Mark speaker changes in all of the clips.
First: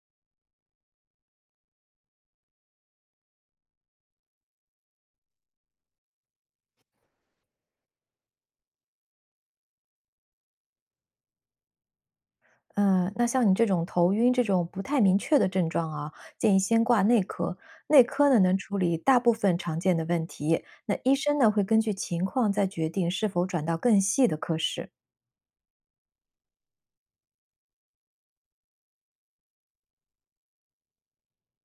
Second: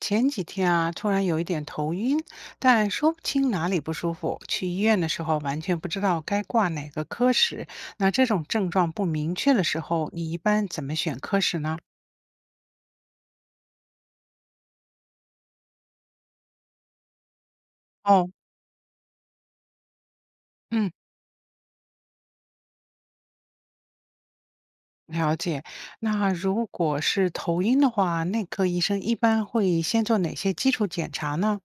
Speaker 1: 前几天啊，突然有一点头晕，但说不清哪里不舒服。去医院的时候，完全不知道该挂哪个科室。那这种症状不明确的时候，你一般怎么选科室呢？
Speaker 2: 嗯，那像你这种头晕这种不太明确的症状啊，建议先挂内科。内
Speaker 1: 哦，
Speaker 2: 科呢能处理大部分常见的问题，
Speaker 1: 嗯，
Speaker 2: 那医生呢会根据情况再决定是否转到更细的科室。
Speaker 1: 了解。那如果是头晕的话，内科医生一般会先做哪些基础检查呢？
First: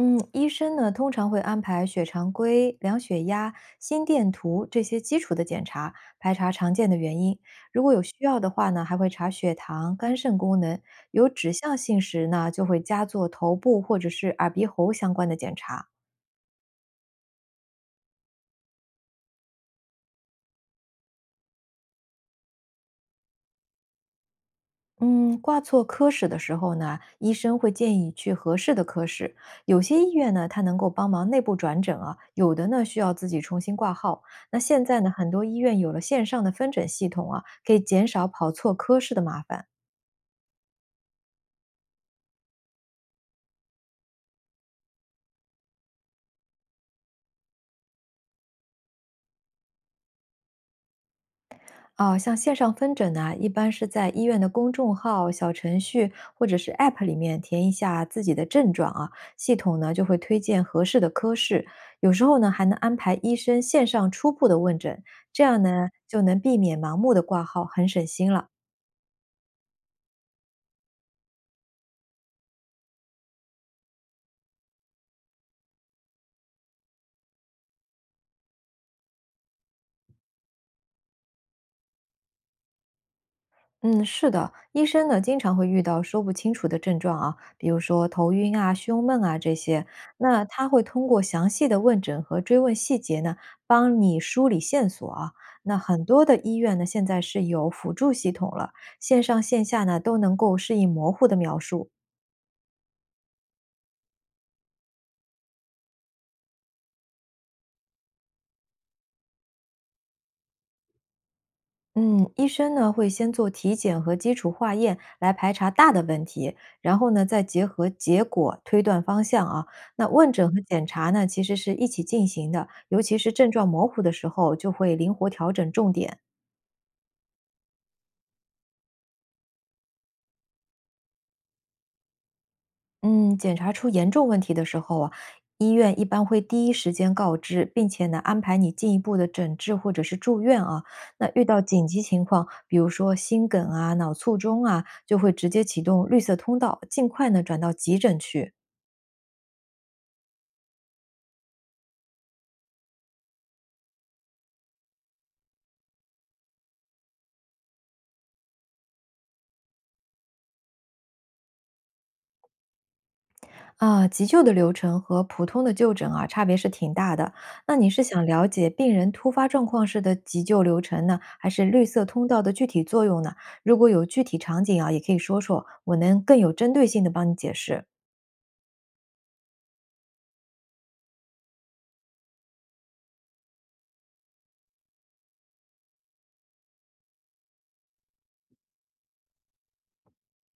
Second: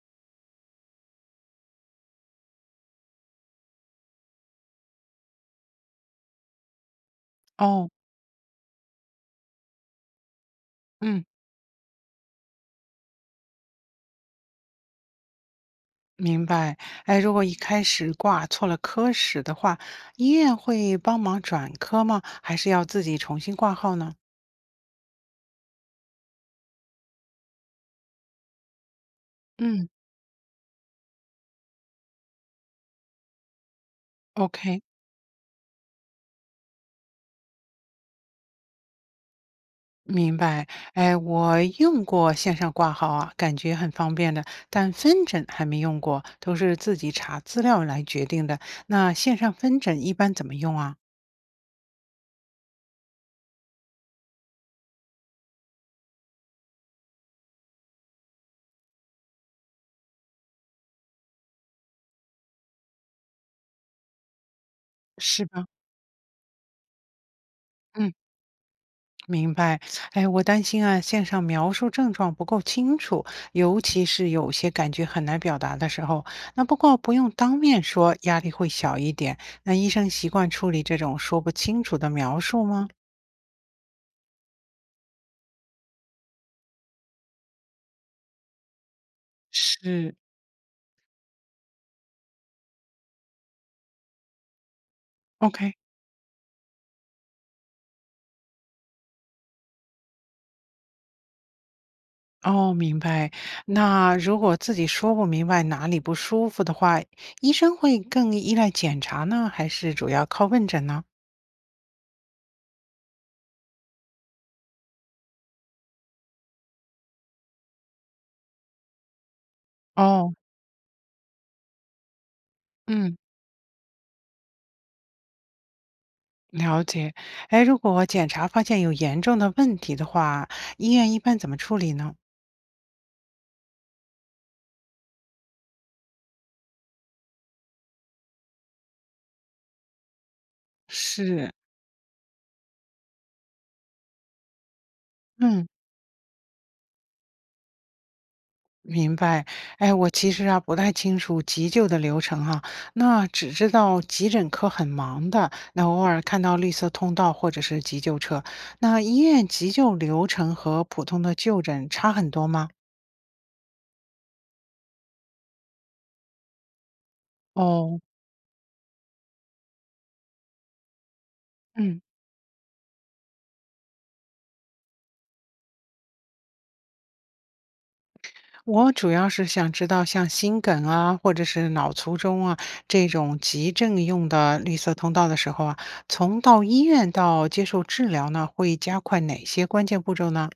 Speaker 2: 嗯，医生呢通常会安排血常规、量血压、心电图这些基础的检查，排查常见的原因。如
Speaker 1: 哦，
Speaker 2: 果有需要的话呢，还会查血糖、肝肾功能。
Speaker 1: 嗯，
Speaker 2: 有指向性时呢，就会加做头部或者是耳鼻喉相关的检查。
Speaker 1: 明白。哎，如果一开始挂错了科室的话，医院会帮忙转科吗？还是要自己重新挂号呢？
Speaker 2: 嗯，挂错科室的时候呢，医生会建议去合适的科室。有
Speaker 1: 嗯。
Speaker 2: 些医院呢，它能够帮忙内部转诊啊，有的呢需要自己重新挂号。那
Speaker 1: OK，
Speaker 2: 现在呢，很多医院有了线上的分诊系统啊，可以减少跑错科室的麻烦。
Speaker 1: 明白。哎，我用过线上挂号啊，感觉很方便的，但分诊还没用过，都是自己查资料来决定的。那线上分诊一般怎么用啊？
Speaker 2: 啊，像线上分诊呢，一般是在医院的公众号、小程序或者是 App 里面填一下自己的症状啊，系统呢就会推荐合适的科室。有时候呢，还能安排医生线上初步的问诊，这
Speaker 1: 是
Speaker 2: 样
Speaker 1: 吧？
Speaker 2: 呢就能避免盲目的挂号，很省
Speaker 1: 嗯，
Speaker 2: 心了。
Speaker 1: 明白。哎，我担心啊，线上描述症状不够清楚，尤其是有些感觉很难表达的时候。那不过不用当面说，压力会小一点。那医生习惯处理这种说不清楚的描述吗？
Speaker 2: 嗯，是的，医生呢经常会遇到说不清楚的症状啊，比如说头晕啊、胸闷啊这些。
Speaker 1: 是，
Speaker 2: 那他会通过详细的问诊和追问细节呢，帮你梳理线索啊。
Speaker 1: OK，
Speaker 2: 那很多的医院呢，现在是有辅助系统了，线上线下呢都能够适应模糊的描述。
Speaker 1: 哦，明白。那如果自己说不明白哪里不舒服的话，医生会更依赖检查呢，还是主要靠问诊呢？
Speaker 2: 嗯，医生呢会先做体检和基础化验来排查大的问题，然后呢再结合结果推断方向啊。那
Speaker 1: 哦，
Speaker 2: 问诊和检查呢其实是一起进行的，尤
Speaker 1: 嗯，
Speaker 2: 其是症状模糊的时候，就会灵活调整重点。
Speaker 1: 了解。哎，如果检查发现有严重的问题的话，医院一般怎么处理呢？
Speaker 2: 嗯，检查出严重问题的时候啊，医院一般会第一时间告知，并且呢安排你进一步的诊治或者是住院啊。那遇
Speaker 1: 是，
Speaker 2: 到紧急情况，比如说心梗啊、脑卒中啊，就会直接
Speaker 1: 嗯。
Speaker 2: 启动绿色通道，尽快呢转到急诊去。
Speaker 1: 明白，哎，我其实啊不太清楚急救的流程哈，那只知道急诊科很忙的，那偶尔看到绿色通道或者是急救车。那医院急救流程和普通的就诊差很多吗？
Speaker 2: 啊，急救的流程和普通的就诊啊，差别是挺大的。那你
Speaker 1: 哦，
Speaker 2: 是想了解病人突发状况时的急救流程呢，还是绿
Speaker 1: 嗯，
Speaker 2: 色通道的具体作用呢？如果有具体场景啊，也可以说说，我能更有针对性的帮你解释。
Speaker 1: 我主要是想知道像心梗啊，或者是脑卒中啊这种急症用的绿色通道的时候啊，从到医院到接受治疗呢，会加快哪些关键步骤呢？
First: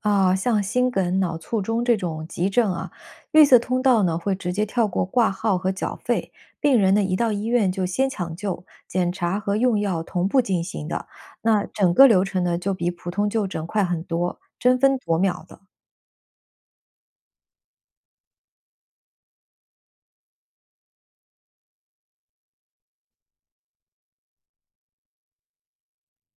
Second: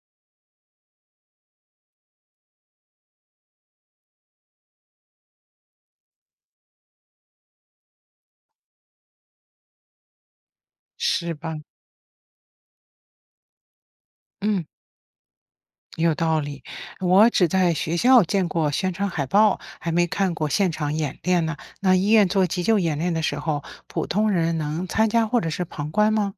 Speaker 2: 啊，像心梗、脑卒中这种急症啊，绿色通道呢会直接跳过挂号和缴费，病人呢一到医院就先抢救，检查和用药同步进行的，
Speaker 1: 是吧？
Speaker 2: 那整个流程呢就比普通就诊快很多，
Speaker 1: 嗯。
Speaker 2: 争分夺秒的。
Speaker 1: 有道理，我只在学校见过宣传海报，还没看过现场演练呢。那医院做急救演练的时候，普通人能参加或者是旁观吗？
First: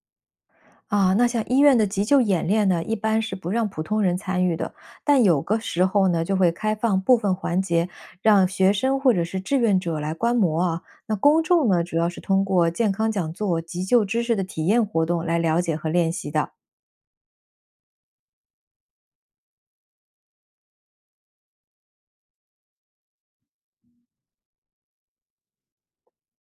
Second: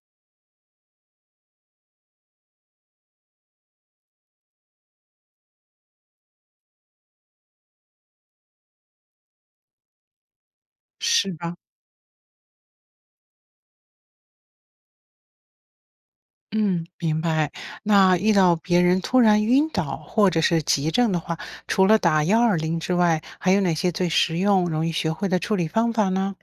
Speaker 2: 啊，那像医院的急救演练呢，一般是不让普通人参与的，但有个时候呢，就会开放部分环节，让学生或者是志愿者来观摩啊。那
Speaker 1: 是
Speaker 2: 公
Speaker 1: 吧？
Speaker 2: 众呢，主要是通过健康讲座、急救知识的体验活动来了解和练习的。
Speaker 1: 嗯，明白。那遇到别人突然晕倒或者是急症的话，除了打120之外，还有哪些最实用、容易学会的处理方法呢？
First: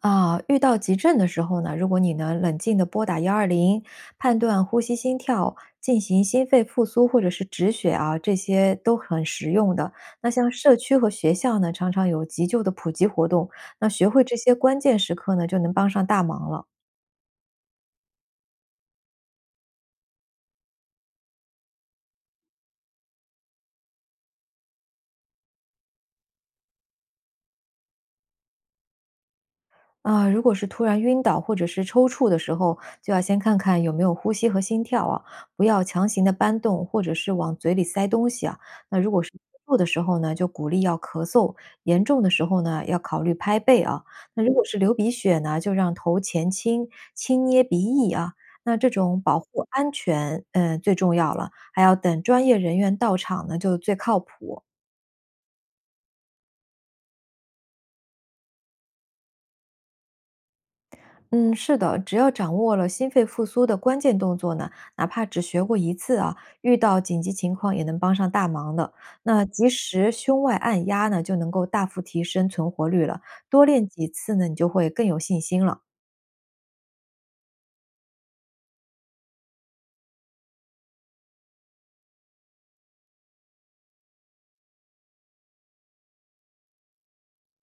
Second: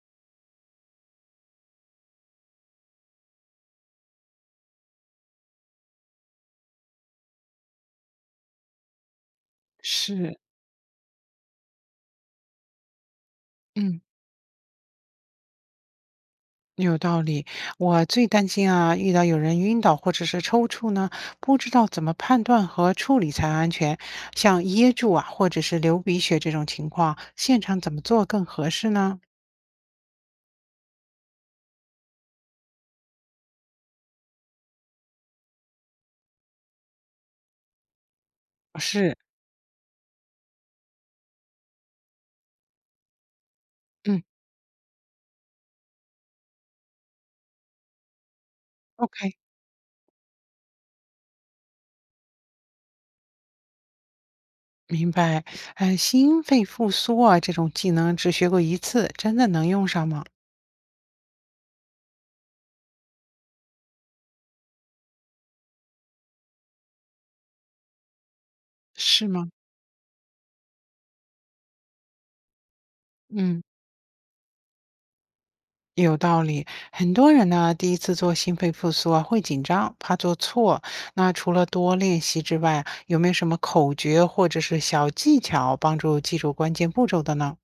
Speaker 2: 啊，遇到急症的时候呢，如果你能冷静地拨打幺二零，判断呼吸、心跳，进行心肺复苏或者是止血啊，这些都很实用的。那
Speaker 1: 是，
Speaker 2: 像社区和学校呢，常常有急救的普及活动，那
Speaker 1: 嗯。
Speaker 2: 学会这些关键时刻呢，就能帮上大忙了。
Speaker 1: 有道理，我最担心啊，遇到有人晕倒或者是抽搐呢，不知道怎么判断和处理才安全。像噎住啊，或者是流鼻血这种情况，现场怎么做更合适呢？
Speaker 2: 啊，如果是突然晕倒或者是抽搐的时候，就要先看看有没有呼吸和心跳啊，不要强行的搬动或者是往嘴里塞东西啊。那如
Speaker 1: 是，
Speaker 2: 果是吐的时候呢，就鼓励要咳嗽，严重的时候呢，要考虑拍背啊。
Speaker 1: 嗯
Speaker 2: 那如果是流鼻血呢，就让头前倾，轻捏鼻翼啊。那这种
Speaker 1: ，OK，
Speaker 2: 保护安全，最重要了，还要等专业人员到场呢，就最靠谱。
Speaker 1: 明白。心肺复苏啊，这种技能只学过一次，真的能用上吗？
Speaker 2: 嗯，是的，只要掌握了心肺复苏的关键动作呢，哪怕只学过一次啊，遇到紧急情况也能帮上大忙的。
Speaker 1: 是
Speaker 2: 那
Speaker 1: 吗？
Speaker 2: 及时胸外按压呢，就能够大幅提升存活率了。
Speaker 1: 嗯。
Speaker 2: 多练几次呢，你就会更有信心了。
Speaker 1: 有道理，很多人呢，第一次做心肺复苏啊，会紧张，怕做错。那除了多练习之外，有没有什么口诀或者是小技巧帮助记住关键步骤的呢？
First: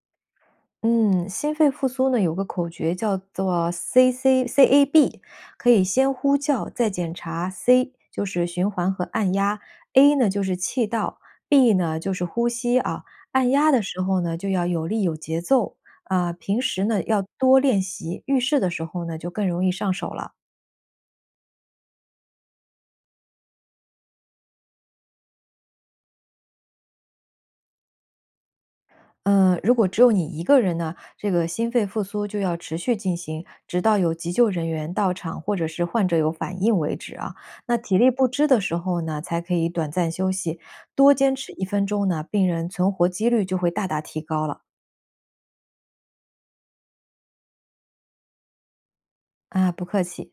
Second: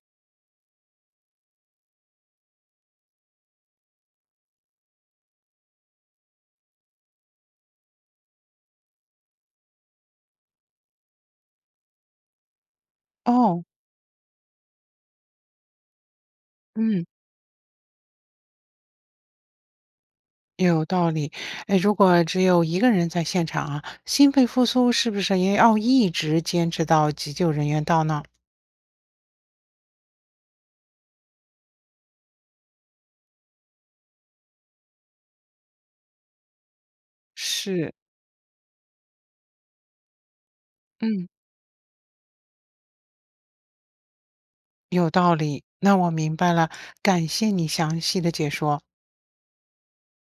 Speaker 2: 嗯，心肺复苏呢，有个口诀叫做 C C C A B，可以先呼叫，再检查。C 就是循环和按压，A 呢就是气道，B 呢就是呼吸啊。按
Speaker 1: 哦，
Speaker 2: 压的时候呢，就要有力有节奏啊、平时呢
Speaker 1: 嗯，
Speaker 2: 要多练习，遇事的时候呢就更容易上手了。
Speaker 1: 有道理。哎，如果只有一个人在现场啊，心肺复苏是不是也要一直坚持到急救人员到呢？
Speaker 2: 嗯，如果只有你一个人呢，这个心肺复苏就要持续进行，直到有急救人员到场或者是患者有反应为止啊。那
Speaker 1: 是，
Speaker 2: 体力不支的时候呢，才可以短暂休息，多
Speaker 1: 嗯，
Speaker 2: 坚持1分钟呢，病人存活几率就会大大提高了。
Speaker 1: 有道理。那我明白了，感谢你详细的解说。
Speaker 2: 啊，不客气。